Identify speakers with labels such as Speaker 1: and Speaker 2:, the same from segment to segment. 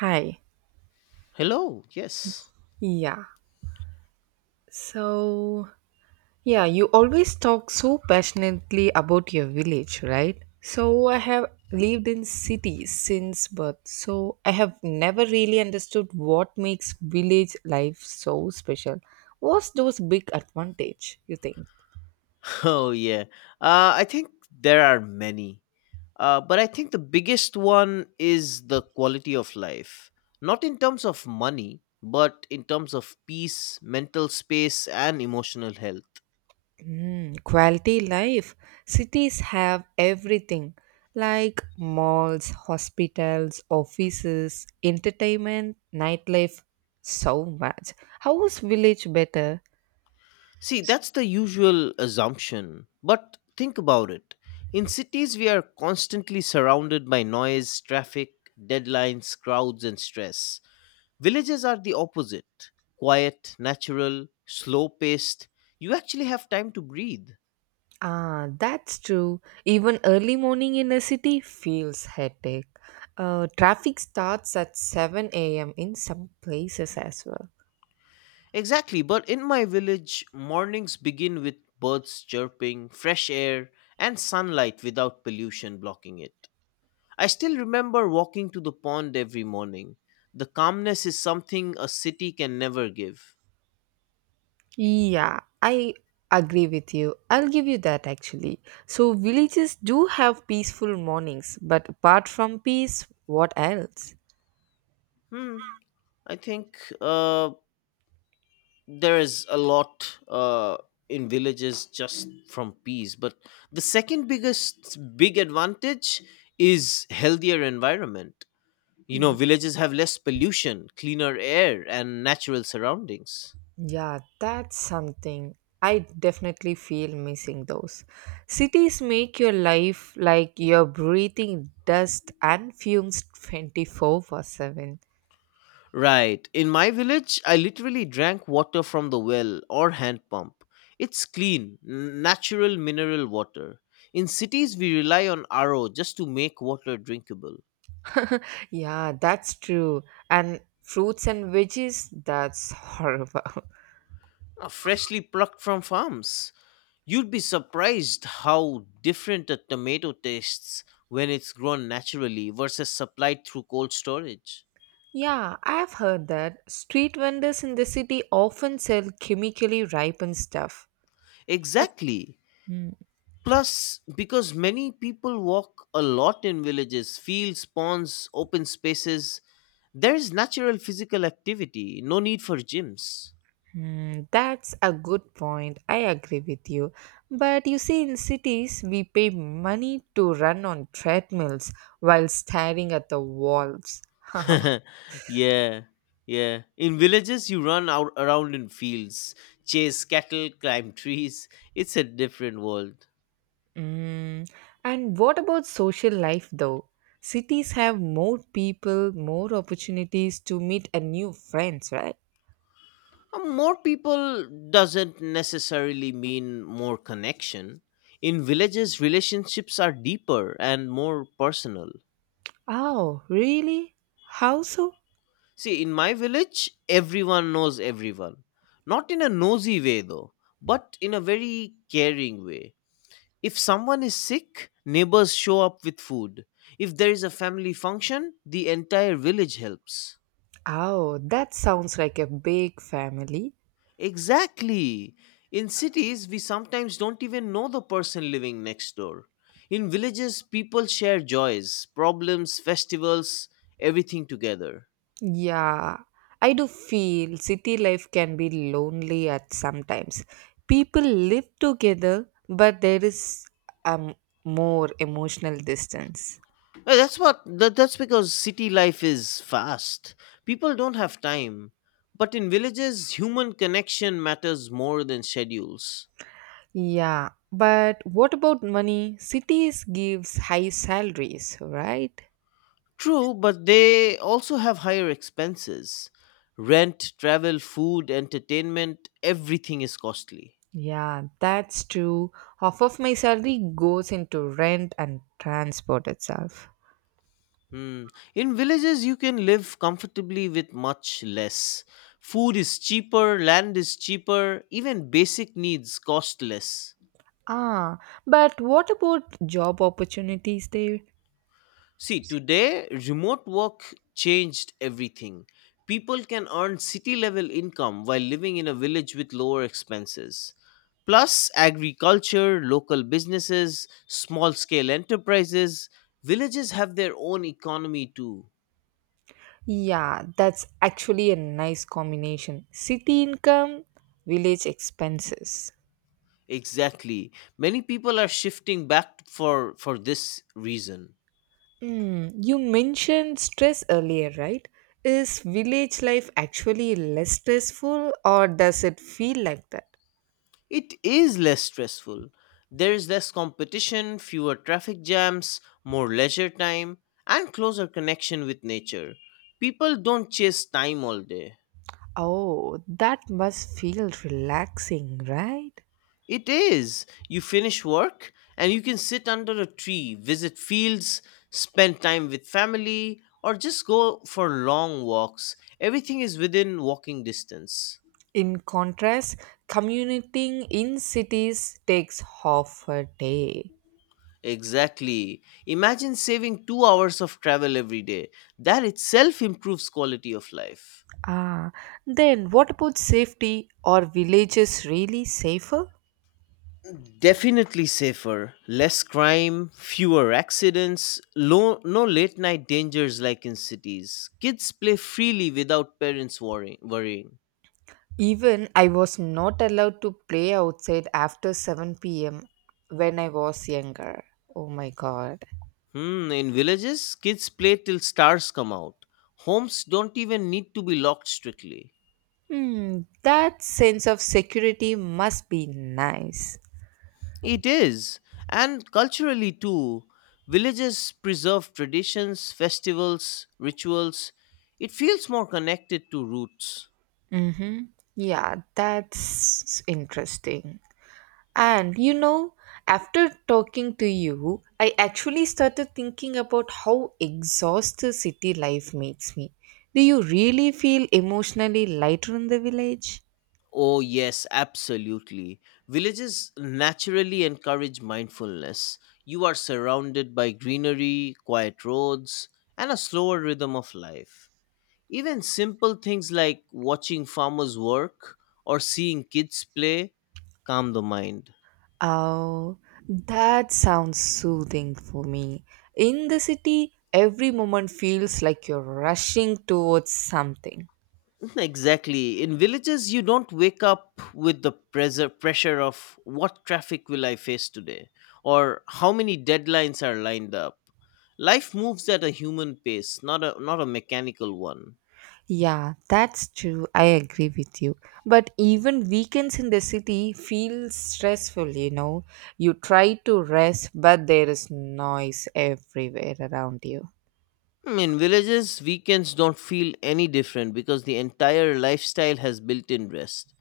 Speaker 1: Hi.
Speaker 2: Hello. Yes.
Speaker 1: Yeah. So, yeah, you always talk so passionately about your village, right? So, I have lived in cities since birth. So, I have never really understood what makes village life so special. What's those big advantage you think?
Speaker 2: Oh yeah. I think there are many, but I think the biggest one is the quality of life, not in terms of money, but in terms of peace, mental space, and emotional health.
Speaker 1: Mm, quality life. Cities have everything like malls, hospitals, offices, entertainment, nightlife, so much. How is village better?
Speaker 2: See, that's the usual assumption, but think about it. In cities, we are constantly surrounded by noise, traffic, deadlines, crowds, and stress. Villages are the opposite quiet, natural, slow paced. You actually have time to breathe.
Speaker 1: Ah, that's true. Even early morning in a city feels hectic. Traffic starts at 7 a.m. in some places as well.
Speaker 2: Exactly, but in my village, mornings begin with birds chirping, fresh air, and sunlight without pollution blocking it. I still remember walking to the pond every morning. The calmness is something a city can never give.
Speaker 1: Yeah, I agree with you. I'll give you that actually. So, villages do have peaceful mornings, but apart from peace, what else?
Speaker 2: Hmm, I think there is a lot in villages just from peas but the second biggest big advantage is healthier environment. You know,
Speaker 1: Mm,
Speaker 2: villages have less pollution, cleaner air, and natural surroundings.
Speaker 1: yeah, that's something. I definitely feel missing those. Cities make your life like you're breathing dust and fumes 24 for 7.
Speaker 2: Right, in my village I literally drank water from the well or hand pump. It's natural mineral water. In cities we rely on RO just to make water drinkable.
Speaker 1: Yeah, that's true. And fruits and veggies, that's horrible.
Speaker 2: Freshly plucked from farms. You'd be surprised how different a tomato tastes when it's grown naturally versus supplied through cold storage.
Speaker 1: Yeah, I've heard that street vendors in the city often sell chemically ripened stuff.
Speaker 2: Exactly. Plus, because many people walk a lot in villages, fields, ponds, open spaces, there is natural physical activity, no need for gyms.
Speaker 1: Hmm, that's a good point. I agree with you. But you see, in cities, we pay money to run on treadmills while staring at the walls.
Speaker 2: Yeah, yeah. In villages, you run out around in fields, chase cattle, climb trees. It's a different world.
Speaker 1: Hmm. And what about social life, though? Cities have more people, more opportunities to meet a new friends, right?
Speaker 2: More people doesn't necessarily mean more connection. In villages, relationships are deeper and more personal.
Speaker 1: Oh, really? How so?
Speaker 2: See, in my village, everyone knows everyone. Not in a nosy way, though, but in a very caring way. If someone is sick, neighbors show up with food. If there is a family function, the entire village helps.
Speaker 1: Oh, that sounds like a big family.
Speaker 2: Exactly. In cities, we sometimes don't even know the person living next door. In villages, people share joys, problems, festivals, everything together.
Speaker 1: Yeah, I do feel city life can be lonely at sometimes. People live together, but there is a more emotional distance.
Speaker 2: That's because city life is fast. People don't have time. But in villages, human connection matters more than schedules.
Speaker 1: Yeah, but what about money? Cities gives high salaries, right?
Speaker 2: True, but they also have higher expenses. Rent, travel, food, entertainment, everything is costly.
Speaker 1: Yeah, that's true. Half of my salary goes into rent and transport itself.
Speaker 2: Hmm. In villages, you can live comfortably with much less. Food is cheaper, land is cheaper, even basic needs cost less.
Speaker 1: Ah, but what about job opportunities there?
Speaker 2: See, today, remote work changed everything. People can earn city level income while living in a village with lower expenses. Plus, agriculture, local businesses, small scale enterprises, villages have their own economy too.
Speaker 1: Yeah, that's actually a nice combination. City income, village expenses.
Speaker 2: Exactly. Many people are shifting back for this reason.
Speaker 1: Hmm, you mentioned stress earlier, right? Is village life actually less stressful or does it feel like that?
Speaker 2: It is less stressful. There is less competition, fewer traffic jams, more leisure time, and closer connection with nature. People don't chase time all day.
Speaker 1: Oh, that must feel relaxing, right?
Speaker 2: It is. You finish work and you can sit under a tree, visit fields, spend time with family, or just go for long walks. Everything is within walking distance.
Speaker 1: In contrast, commuting in cities takes half a day.
Speaker 2: Exactly. Imagine saving 2 hours of travel every day. That itself improves quality of life.
Speaker 1: Ah, then what about safety? Are villages really safer?
Speaker 2: Definitely safer. Less crime, fewer accidents, no late night dangers like in cities. Kids play freely without parents worrying.
Speaker 1: Even I was not allowed to play outside after 7 p.m. when I was younger. Oh my god.
Speaker 2: Hmm, in villages, kids play till stars come out. Homes don't even need to be locked strictly.
Speaker 1: Hmm, that sense of security must be nice.
Speaker 2: It is, and culturally too. Villages preserve traditions, festivals, rituals. It feels more connected to roots.
Speaker 1: Mm-hmm. Yeah, that's interesting. And after talking to you, I actually started thinking about how exhausted city life makes me. Do you really feel emotionally lighter in the village?
Speaker 2: Oh, yes, absolutely. Villages naturally encourage mindfulness. You are surrounded by greenery, quiet roads, and a slower rhythm of life. Even simple things like watching farmers work or seeing kids play calm the mind.
Speaker 1: Oh, that sounds soothing for me. In the city, every moment feels like you're rushing towards something.
Speaker 2: Exactly. In villages, you don't wake up with the pressure of what traffic will I face today or how many deadlines are lined up. Life moves at a human pace, not a mechanical one.
Speaker 1: Yeah, that's true. I agree with you. But even weekends in the city feel stressful, you know. You try to rest, but there is noise everywhere around you.
Speaker 2: Hmm, in villages, weekends don't feel any different because the entire lifestyle has built-in rest.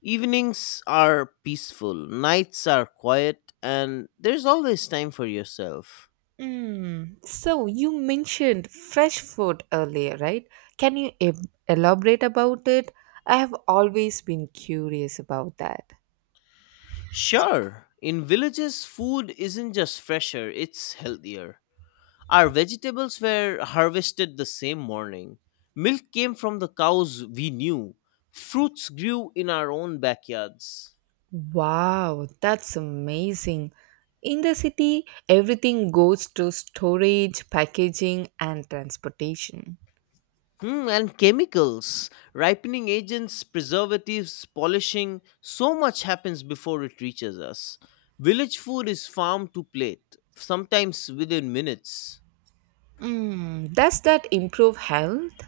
Speaker 2: Evenings are peaceful, nights are quiet, and there's always time for yourself.
Speaker 1: Mm. So you mentioned fresh food earlier, right? Can you elaborate about it? I have always been curious about that.
Speaker 2: Sure, in villages, food isn't just fresher, it's healthier. Our vegetables were harvested the same morning. Milk came from the cows we knew. Fruits grew in our own backyards.
Speaker 1: Wow, that's amazing. In the city, everything goes to storage, packaging, and transportation.
Speaker 2: Hmm, and chemicals, ripening agents, preservatives, polishing, so much happens before it reaches us. Village food is farm to plate, sometimes within minutes.
Speaker 1: Mm, does that improve health?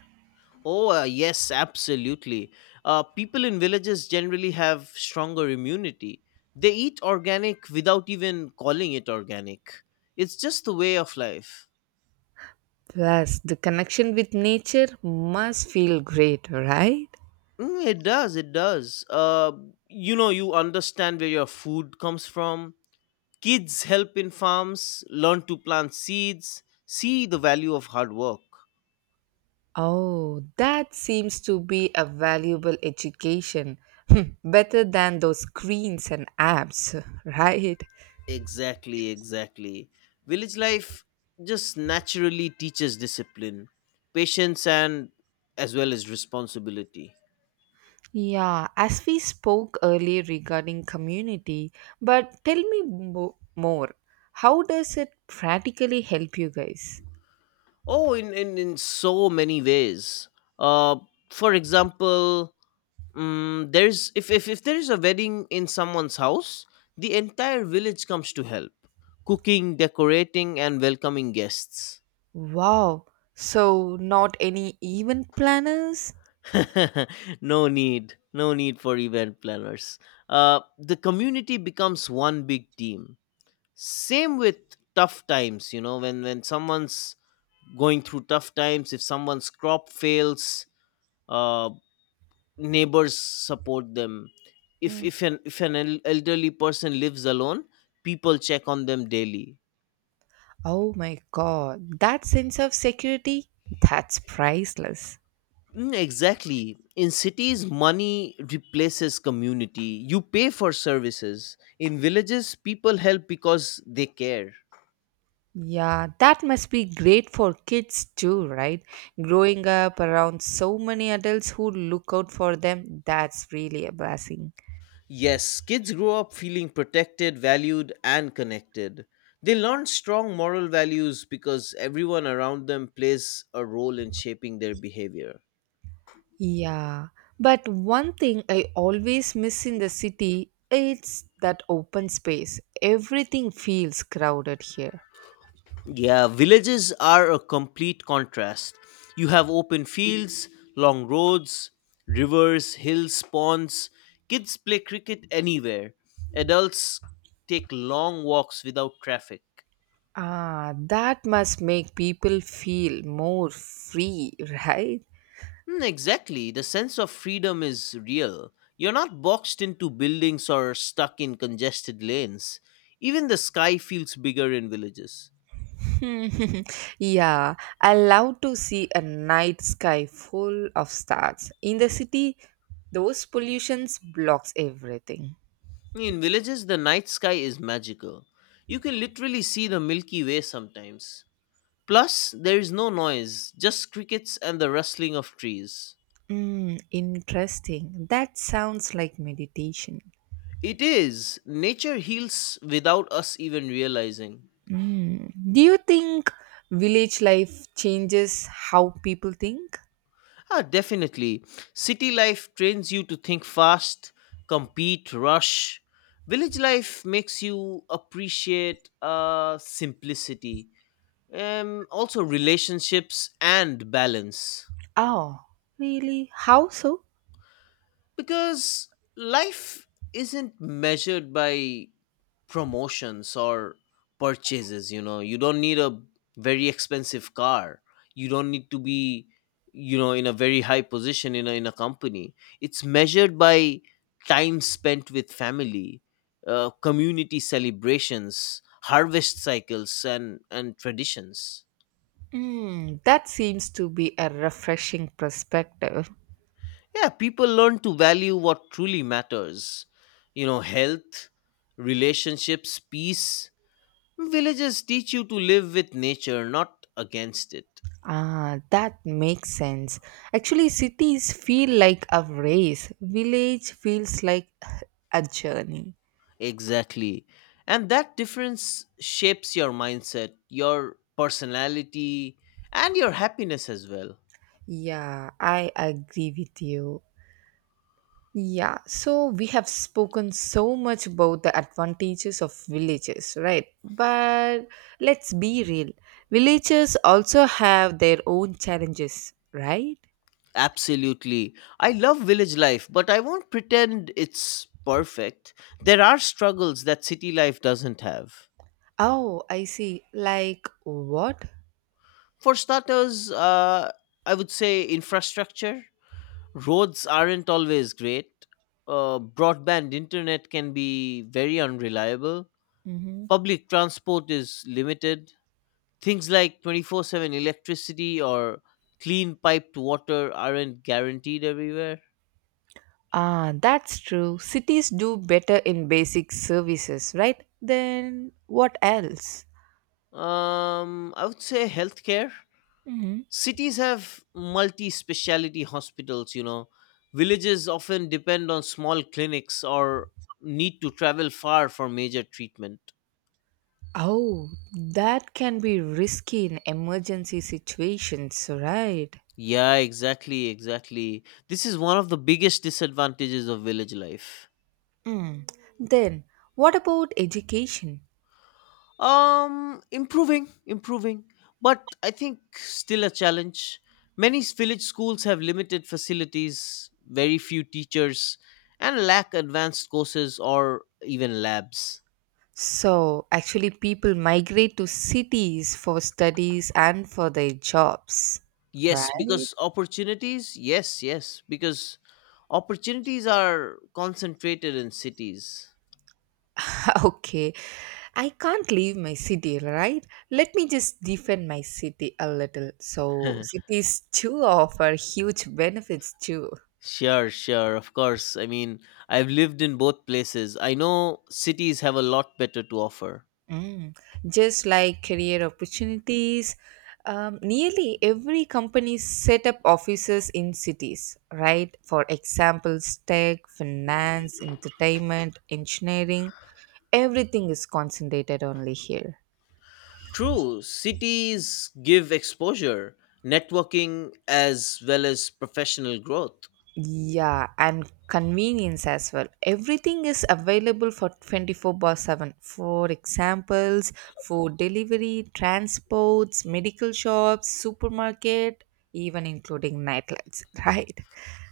Speaker 2: Oh, yes, absolutely. People in villages generally have stronger immunity. They eat organic without even calling it organic. It's just the way of life.
Speaker 1: Plus, the connection with nature must feel great, right?
Speaker 2: Mm, it does, it does. You know, you understand where your food comes from. Kids help in farms, learn to plant seeds, see the value of hard work.
Speaker 1: Oh, that seems to be a valuable education. Better than those screens and apps, right?
Speaker 2: Exactly, exactly. Village life just naturally teaches discipline, patience, and as well as responsibility.
Speaker 1: Yeah, as we spoke earlier regarding community, but tell me more. How does it practically help you guys?
Speaker 2: Oh, in so many ways. Uh, for example, there's if there is a wedding in someone's house, the entire village comes to help, cooking, decorating, and welcoming guests.
Speaker 1: Wow, so not any event planners?
Speaker 2: No need for event planners. The community becomes one big team. Same with tough times. You know, when someone's going through tough times, if someone's crop fails, uh, neighbors support them. if
Speaker 1: Mm.
Speaker 2: if an if an el- elderly person lives alone, people check on them daily.
Speaker 1: Oh my god, that sense of security? That's priceless.
Speaker 2: Mm, exactly. In cities, money replaces community. You pay for services. In villages, people help because they care.
Speaker 1: Yeah, that must be great for kids too, right? Growing up around so many adults who look out for them, that's really a blessing.
Speaker 2: Yes, kids grow up feeling protected, valued, and connected. They learn strong moral values because everyone around them plays a role in shaping their behavior.
Speaker 1: Yeah, but one thing I always miss in the city it's that open space. Everything feels crowded here.
Speaker 2: Yeah, villages are a complete contrast. You have open fields, long roads, rivers, hills, ponds. Kids play cricket anywhere. Adults take long walks without traffic.
Speaker 1: Ah, that must make people feel more free, right?
Speaker 2: Hmm, exactly. The sense of freedom is real. You're not boxed into buildings or stuck in congested lanes. Even the sky feels bigger in villages.
Speaker 1: Yeah, I love to see a night sky full of stars. In the city, those pollutions blocks everything.
Speaker 2: In villages, the night sky is magical. You can literally see the Milky Way sometimes. Plus, there is no noise, just crickets and the rustling of trees.
Speaker 1: Mm, interesting. That sounds like meditation.
Speaker 2: It is. Nature heals without us even realizing.
Speaker 1: Do you think village life changes how people think?
Speaker 2: Ah, definitely. City life trains you to think fast, compete, rush. Village life makes you appreciate simplicity, also relationships and balance.
Speaker 1: Oh, really? How so?
Speaker 2: Because life isn't measured by promotions or purchases. You know, you don't need a very expensive car, you don't need to be, you know, in a very high position in a company. It's measured by time spent with family, community celebrations, harvest cycles, and traditions.
Speaker 1: Hmm, that seems to be a refreshing perspective.
Speaker 2: Yeah, people learn to value what truly matters. You know, health, relationships, peace. Villages teach you to live with nature, not against it.
Speaker 1: Ah, that makes sense. Actually, cities feel like a race, village feels like a journey.
Speaker 2: Exactly. And that difference shapes your mindset, your personality, and your happiness as well.
Speaker 1: Yeah, I agree with you. Yeah, so we have spoken so much about the advantages of villages, right? But let's be real. Villages also have their own challenges, right?
Speaker 2: Absolutely. I love village life, but I won't pretend it's perfect. There are struggles that city life doesn't have.
Speaker 1: Oh, I see. Like what?
Speaker 2: For starters, I would say infrastructure. Roads aren't always great. Broadband internet can be very unreliable.
Speaker 1: Hmm.
Speaker 2: Public transport is limited. Things like 24/7 electricity or clean piped water aren't guaranteed everywhere.
Speaker 1: Ah, that's true. Cities do better in basic services, right? Then what else?
Speaker 2: I would say healthcare.
Speaker 1: Hmm.
Speaker 2: Cities have multi speciality hospitals, you know. Villages often depend on small clinics or need to travel far for major treatment.
Speaker 1: Oh, that can be risky in emergency situations, right?
Speaker 2: Yeah, exactly, exactly. This is one of the biggest disadvantages of village life.
Speaker 1: Mm. Then, what about education?
Speaker 2: Improving, but I think still a challenge. Many village schools have limited facilities, very few teachers, and lack advanced courses or even labs.
Speaker 1: So, actually, people migrate to cities for studies and for their jobs, right?
Speaker 2: Yes, because opportunities, yes, yes, because opportunities are concentrated in cities.
Speaker 1: Okay, I can't leave my city, right? Let me just defend my city a little. So, cities too offer huge benefits too.
Speaker 2: Sure, sure, of course. I mean, I've lived in both places. I know cities have a lot better to offer.
Speaker 1: Mm. Just like career opportunities, nearly every company set up offices in cities, right? For example, tech, finance, entertainment, engineering, everything is concentrated only here.
Speaker 2: True, cities give exposure, networking, as well as professional growth.
Speaker 1: Yeah, and convenience as well. Everything is available for 24 bar 7. For examples, for delivery, transports, medical shops, supermarket, even including nightlights, right?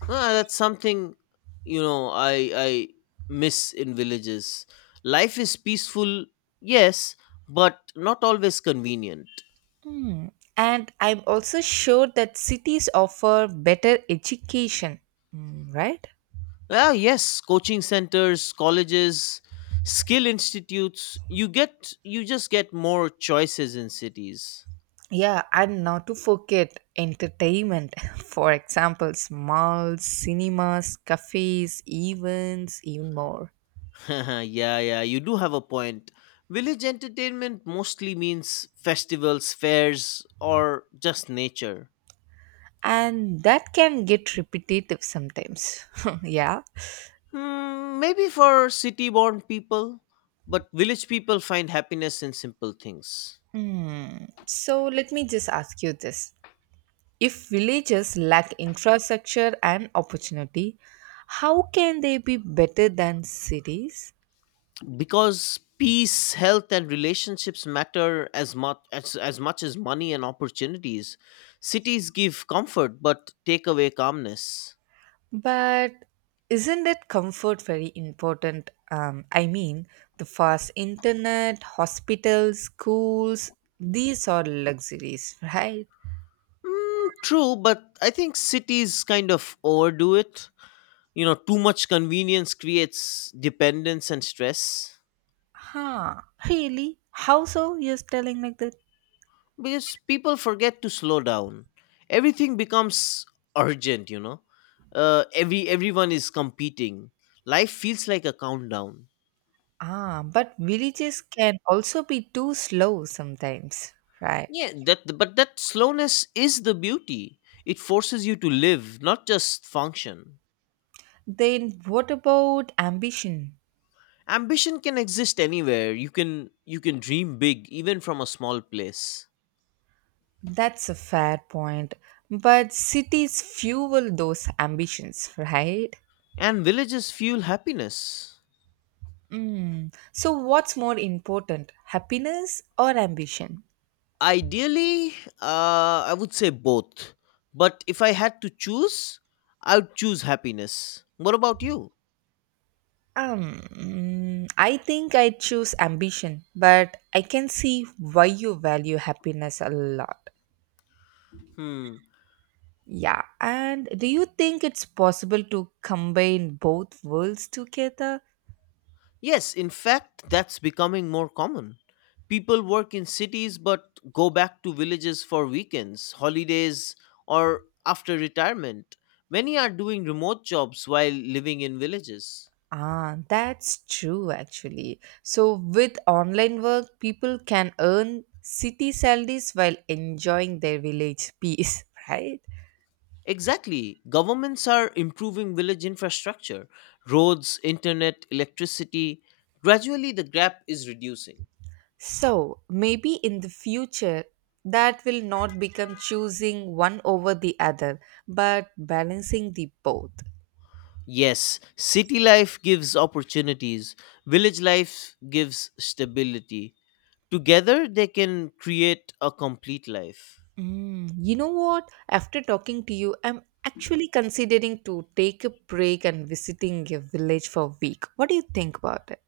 Speaker 2: Ah, that's something, you know, I miss in villages. Life is peaceful, yes, but not always convenient.
Speaker 1: Hmm. And I'm also sure that cities offer better education, hmm, right?
Speaker 2: Ah, yes, coaching centers, colleges, skill institutes. You just get more choices in cities.
Speaker 1: Yeah, and not to forget entertainment. For examples, malls, cinemas, cafes, events, even more.
Speaker 2: Yeah, yeah, you do have a point. Village entertainment mostly means festivals, fairs, or just nature.
Speaker 1: And that can get repetitive sometimes. Yeah.
Speaker 2: Hmm, maybe for city born people, but village people find happiness in simple things.
Speaker 1: Hmm. So let me just ask you this. If villages lack infrastructure and opportunity, how can they be better than cities?
Speaker 2: Because peace, health, and relationships matter as much as money and opportunities. Cities give comfort but take away calmness.
Speaker 1: But isn't that comfort very important? I mean, the fast internet, hospitals, schools, these are luxuries, right?
Speaker 2: Mm, true, but I think cities kind of overdo it. You know, too much convenience creates dependence and stress,
Speaker 1: Huh, really? How so? You're telling like that?
Speaker 2: because people forget to slow down. Everything becomes urgent, you know. Everyone is competing. Life feels like a countdown.
Speaker 1: Ah, but villages can also be too slow sometimes, right?
Speaker 2: Yeah, that but that slowness is the beauty. It forces you to live, not just function.
Speaker 1: Then what about ambition?
Speaker 2: Ambition can exist anywhere. You can dream big even from a small place.
Speaker 1: That's a fair point. But cities fuel those ambitions, right?
Speaker 2: And villages fuel happiness.
Speaker 1: Mm. So what's more important, happiness or ambition?
Speaker 2: Ideally, I would say both. But if I had to choose, I would choose happiness. What about you?
Speaker 1: I think I choose ambition, but I can see why you value happiness a lot.
Speaker 2: Hmm.
Speaker 1: Yeah, and do you think it's possible to combine both worlds together?
Speaker 2: Yes, in fact, that's becoming more common. People work in cities but go back to villages for weekends, holidays, or after retirement. Many are doing remote jobs while living in villages.
Speaker 1: Ah, that's true actually. So, with online work, people can earn city salaries while enjoying their village peace, right?
Speaker 2: Exactly. Governments are improving village infrastructure, roads, internet, electricity. Gradually, the gap is reducing.
Speaker 1: So, maybe in the future, that will not become choosing one over the other, but balancing the both.
Speaker 2: Yes, city life gives opportunities, village life gives stability. Together, they can create a complete life.
Speaker 1: Mm, you know what? After talking to you, I'm actually considering to take a break and visiting a village for a week. What do you think about it?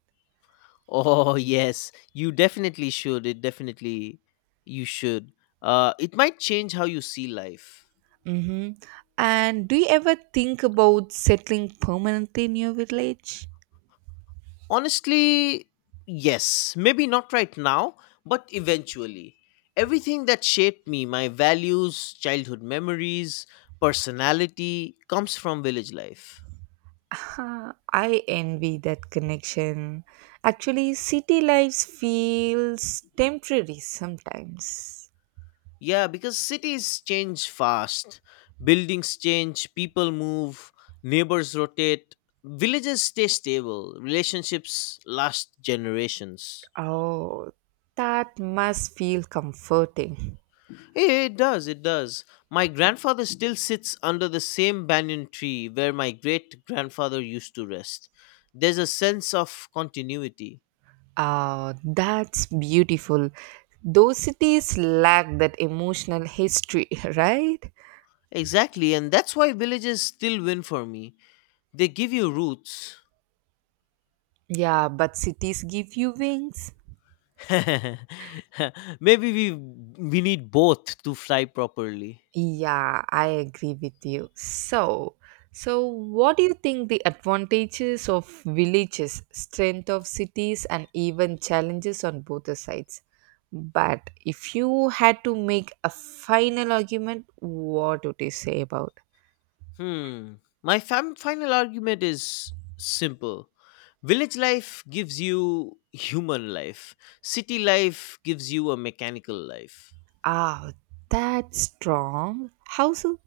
Speaker 2: Oh, yes, you definitely should. It definitely, you should. It might change how you see life.
Speaker 1: Mm-hmm. And do you ever think about settling permanently in your village?
Speaker 2: Honestly, yes. Maybe not right now, but eventually. Everything that shaped me, my values, childhood memories, personality, comes from village life.
Speaker 1: Ah, I envy that connection. Actually, city life feels temporary sometimes.
Speaker 2: Yeah, because cities change fast, buildings change, people move, neighbors rotate, villages stay stable, relationships last generations.
Speaker 1: Oh, that must feel comforting.
Speaker 2: Eh, it does, it does. My grandfather still sits under the same banyan tree where my great grandfather used to rest. There's a sense of continuity.
Speaker 1: Ah, that's beautiful. Those cities lack that emotional history, right?
Speaker 2: Exactly, and that's why villages still win for me. They give you roots.
Speaker 1: Yeah, but cities give you wings.
Speaker 2: Maybe we need both to fly properly.
Speaker 1: Yeah, I agree with you. So, what do you think the advantages of villages, strength of cities and even challenges on both the sides? But if you had to make a final argument, what would you say about?
Speaker 2: Hmm. My final argument is simple. Village life gives you human life. City life gives you a mechanical life.
Speaker 1: Ah, that's strong. How so?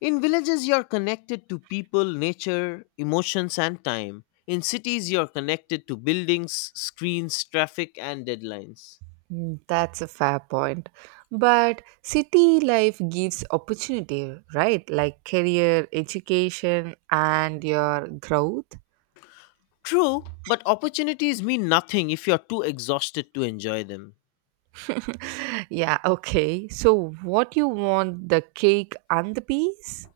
Speaker 2: In villages, you're connected to people, nature, emotions, and time. In cities, you're connected to buildings, screens, traffic, and deadlines.
Speaker 1: Mm, that's a fair point. But city life gives opportunity, right? Like career, education, and your growth.
Speaker 2: True, but opportunities mean nothing if you're too exhausted to enjoy them.
Speaker 1: Yeah, okay. So, what you want the cake and the peas?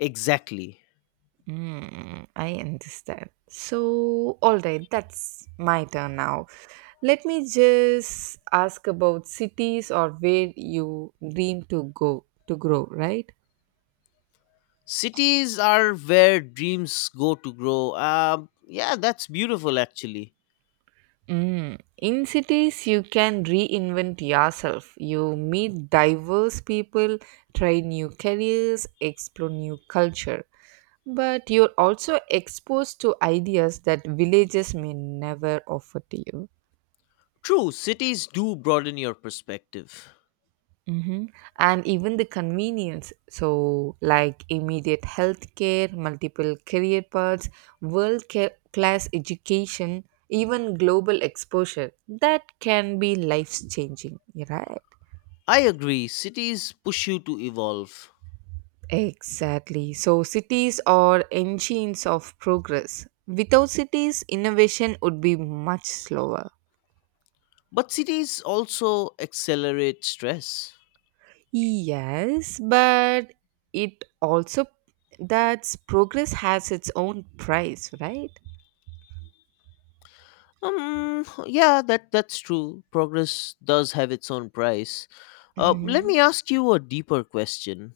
Speaker 2: Exactly.
Speaker 1: Mm, I understand. So, all right, that's my turn now. Let me just ask about cities or where you dream to go to grow, right?
Speaker 2: Cities are where dreams go to grow. Yeah, that's beautiful actually.
Speaker 1: Mm. In cities, you can reinvent yourself. You meet diverse people, try new careers, explore new culture. But you're also exposed to ideas that villages may never offer to you.
Speaker 2: True, cities do broaden your perspective.
Speaker 1: Mhm. And even the convenience, so like immediate healthcare, multiple career paths, world class education, even global exposure, that can be life changing, right?
Speaker 2: I agree, cities push you to evolve.
Speaker 1: Exactly. So, cities are engines of progress. Without cities, innovation would be much slower.
Speaker 2: But cities also accelerate stress.
Speaker 1: Yes, but it also that's progress has its own price, right?
Speaker 2: Yeah, that's true. Progress does have its own price. Let
Speaker 1: Mhm.
Speaker 2: me ask you a deeper question.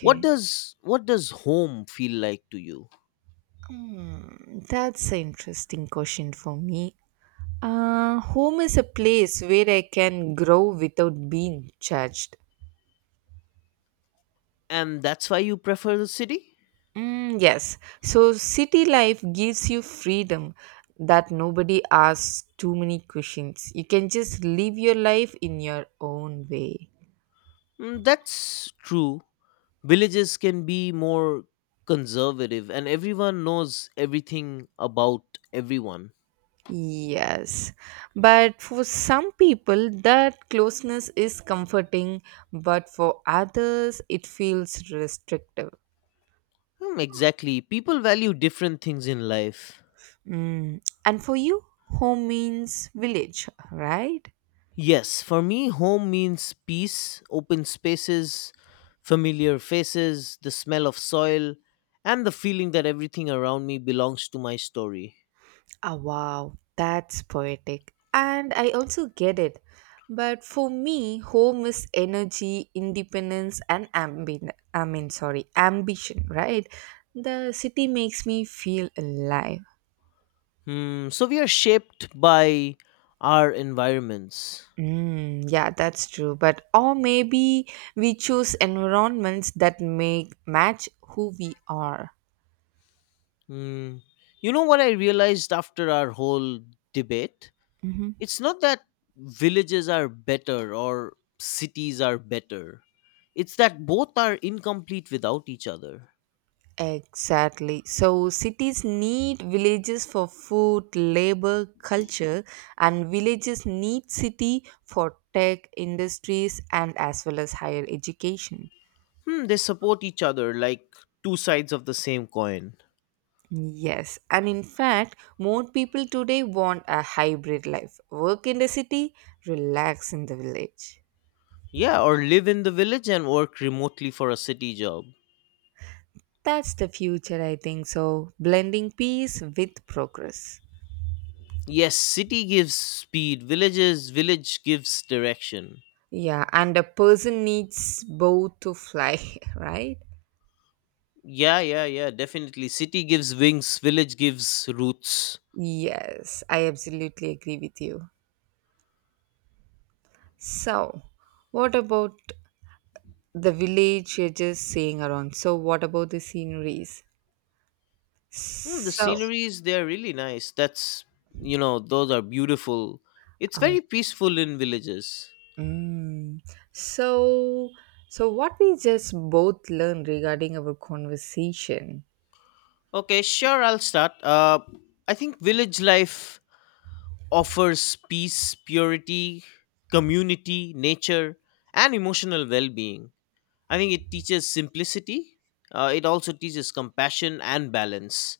Speaker 2: What does what does home feel like to you?
Speaker 1: Hmm, that's an interesting question for me. Home is a place where I can grow without being judged.
Speaker 2: And that's why you prefer the city?
Speaker 1: Mm, yes. So city life gives you freedom that nobody asks too many questions. You can just live your life in your own way.
Speaker 2: Mm, that's true. Villages can be more conservative and everyone knows everything about everyone.
Speaker 1: Yes. But for some people, that closeness is comforting, but for others, it feels restrictive.
Speaker 2: Hmm, exactly. People value different things in life.
Speaker 1: Mm. And for you, home means village, right?
Speaker 2: Yes, for me, home means peace, open spaces, familiar faces, the smell of soil, and the feeling that everything around me belongs to my story.
Speaker 1: Ah, wow, that's poetic. And I also get it. But for me, home is energy, independence, and I mean, sorry, ambition, right? The city makes me feel alive.
Speaker 2: Hmm, so we are shaped by our environments.
Speaker 1: Mm, yeah, that's true. But or maybe we choose environments that make match who we are.
Speaker 2: Hmm, you know what I realized after our whole debate?
Speaker 1: Mm-hmm.
Speaker 2: It's not that villages are better or cities are better, it's that both are incomplete without each other.
Speaker 1: Exactly. So cities need villages for food, labor, culture, and villages need city for tech, industries, and as well as higher education.
Speaker 2: Hmm, they support each other like two sides of the same coin.
Speaker 1: Yes, and in fact, more people today want a hybrid life. Work in the city, relax in the village.
Speaker 2: Yeah, or live in the village and work remotely for a city job.
Speaker 1: That's the future, I think so. Blending peace with progress.
Speaker 2: Yes, city gives speed, village gives direction.
Speaker 1: Yeah, and a person needs both to fly, right?
Speaker 2: Yeah, yeah, yeah, definitely. City gives wings, village gives roots.
Speaker 1: Yes, I absolutely agree with you. So, what about the village you're just saying around? So, what about the sceneries?
Speaker 2: Hmm, the
Speaker 1: So,
Speaker 2: sceneries they're really nice. That's, you know, those are beautiful. It's
Speaker 1: oh,
Speaker 2: very peaceful in villages.
Speaker 1: mm, so, so what we just both learned regarding our conversation.
Speaker 2: Okay, sure, I'll start. I think village life offers peace, purity, community, nature, and emotional well being. I think it teaches simplicity. It also teaches compassion and balance.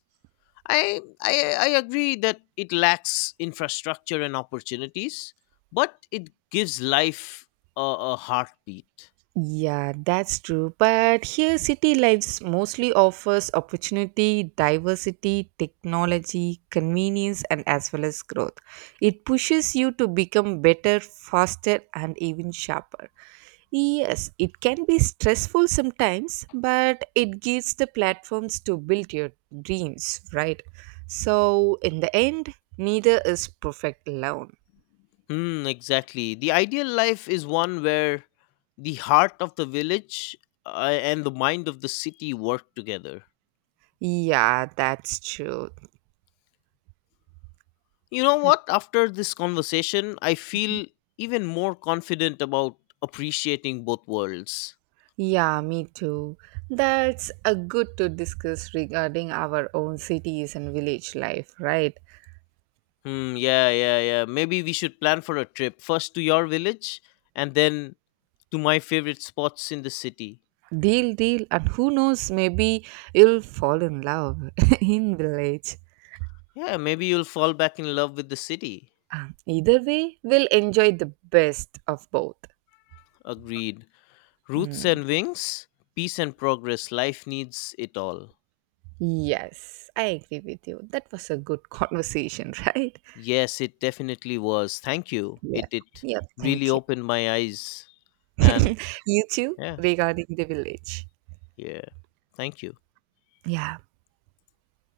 Speaker 2: I agree that it lacks infrastructure and opportunities, but it gives life a, a heartbeat.
Speaker 1: Yeah, that's true. But here, city lives mostly offers opportunity, diversity, technology, convenience, and as well as growth. It pushes you to become better, faster, and even sharper. Yes, it can be stressful sometimes, but it gives the platforms to build your dreams, right? So, in the end, neither is perfect alone.
Speaker 2: Hmm, exactly. The ideal life is one where the heart of the village, and the mind of the city, work together.
Speaker 1: Yeah, that's true.
Speaker 2: You know what? After this conversation, I feel even more confident about appreciating both worlds.
Speaker 1: Yeah, me too. That's a good to discuss regarding our own cities and village life, right?
Speaker 2: Hmm, yeah, yeah, yeah. Maybe we should plan for a trip first to your village and then to my favorite spots in the city.
Speaker 1: Deal, deal, and who knows, maybe you'll fall in love in village.
Speaker 2: Yeah, maybe you'll fall back in love with the city.
Speaker 1: Either way, we'll enjoy the best of both.
Speaker 2: Agreed. Roots and
Speaker 1: Hmm.
Speaker 2: wings, peace and progress. Life needs it all.
Speaker 1: Yes, I agree with you. That was a good conversation, right?
Speaker 2: Yes, it definitely was. Thank you.
Speaker 1: Yeah.
Speaker 2: It
Speaker 1: Yeah,
Speaker 2: really
Speaker 1: thank you.
Speaker 2: opened my eyes and
Speaker 1: You too,
Speaker 2: yeah,
Speaker 1: regarding the village.
Speaker 2: yeah. Thank you.
Speaker 1: Yeah.